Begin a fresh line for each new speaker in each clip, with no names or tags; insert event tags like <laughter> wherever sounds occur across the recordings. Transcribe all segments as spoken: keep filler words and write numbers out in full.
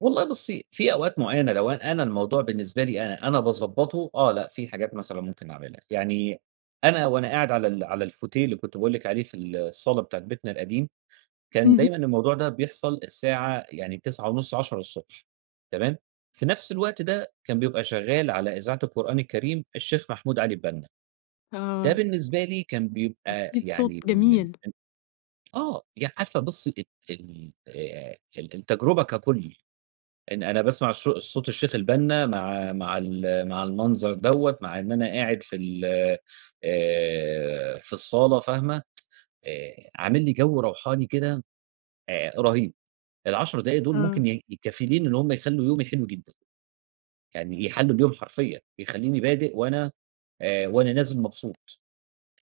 والله بُصي، في أوقات معينة لو أ أنا الموضوع بالنسبة لي أنا، أنا باضَبّطه، آه لأ في حاجات مثلًا ممكن اعملها، يعني أنا وأنا قاعد على ال على الفوتيه اللي كنت باقول لِك عليه في ال الصالة بتاعة بيتنا القديم، كان
اهم.
دايمًا الموضوع ده بيحصل الساعة، يعني تسعة ونص، عشرة الصبح تمام؟ في نفس الوقت ده، كان بيبقى شغال على إذاعة القرآن الكريم، الشيخ محمود علي البنّا. ده
آه.
بالنسبة لي كان بيبقى
أكيد صوت
يعني من من
جميل.
من، آه يع عارفة بُصي ال ال آآ ال التجربة ككل، إن أنا باسمع الصو صوت الشيخ البنّا مع مع ال مع المنظر دوّة، مع إن أنا قاعد في ال آآ، في الصالة فاهمة، <tsk> آآ عامل لي جو روحاني كده آآ رهيب، العشر دقايق دول
آه.
ممكن ي كفيلين إن هم يخلّوا يومي حلو جدًا يعني يحَلّوا اليوم حرفيًا، يخلوني بادئ وأنا آآ، وأنا نازل مبسوط،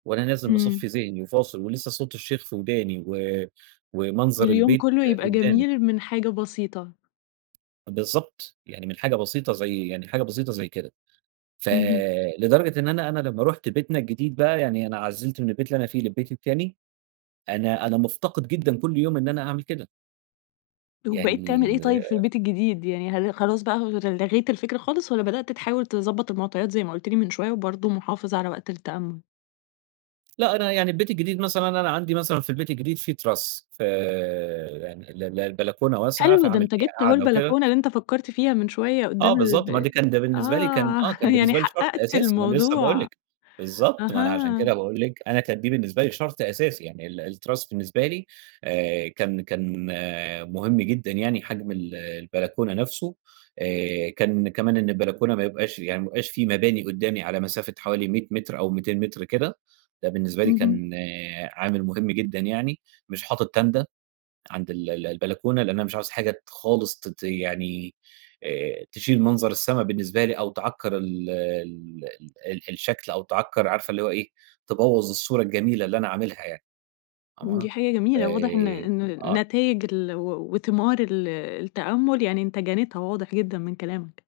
وأنا نازل
إمم.
مصفي ذهني وفاصل ولسه صوت الشيخ في وداني و ومنظر
واليوم
البيت
كله يبقى
قدّامي.
جميل من حاجة بسيطة.
بالضبط، يعني من حاجة بسيطة زي يعني حاجة بسيطة زي كده،
اهم.
فلدرجة إن أنا أنا لما رُحت بيتنا الجديد بقى، يعني أنا عزِّلت من البيت اللي أنا فيه للبيت التاني، أنا أنا مفتقد جدًا كل يوم إن أنا أعمل كده.
وبقيت تعمل
يعني
إيه طيب في
آآ
البيت الجديد، يعني هل خلاص بقى ل لغيت الفكرة خالص، والّا بدأت تحاول تضبَّط المعطيات زي ما قلت لي من شوية وبرضه محافظ على وقت التأمل؟
لأ أنا يعني البيت الجديد مثلًا أنا عندي مثلًا في البيت الجديد فيه تِراس، فـي يعني ال ال البلكونة واسعة
حلو، ده
فعامل
أنت
فيها
جِبت اهو
قعدة وكده
البلكونة اللي أنت فكَّرت فيها من شويّة
آه
قُدام
بالضبط
الب
ما ده كان ده بالنسبة لي كان
آه،
آه كان
<chuckles> يعني
بالنسبة لي شرط
حقَّقت
أساسي ما أنا لسه باقول
الموضوع،
لِك، بالضبط ما أنا عشان كده
أها.
باقول لِك أنا كان دي بالنسبة لي شرط أساسي يعني، ال التِراس بالنسبة لي، آآ كان كان مهم جدًا يعني حجم ال البلكونة نفسه آآ، كان كمان إن البلكونة ما يبقاش يعني ما يبقاش في مباني قدامي على مسافة حوالي مِيَّة متر أو مِيتين متر كده، ده بالنسبة لي
اهم.
كان عامل مهم جدًا يعني، مش حاطط تاندا عند ال ال البلكونة لأن أنا مش عايز حاجة ت خالص ت ت يعني آآ، تشيل منظر السما بالنسبة لي أو تعكر ال ال ال ال الشكل، أو تعكر عارفة اللي هو إيه، تبوَّظ الصورة الجميلة اللي أنا عاملها يعني، آه،
دي حاجة
ف
جميلة، واضح إن إن
آه.
نتايج ال و وثمار ال التأمل، يعني أنت جنيتها واضح جدًا من كلامك.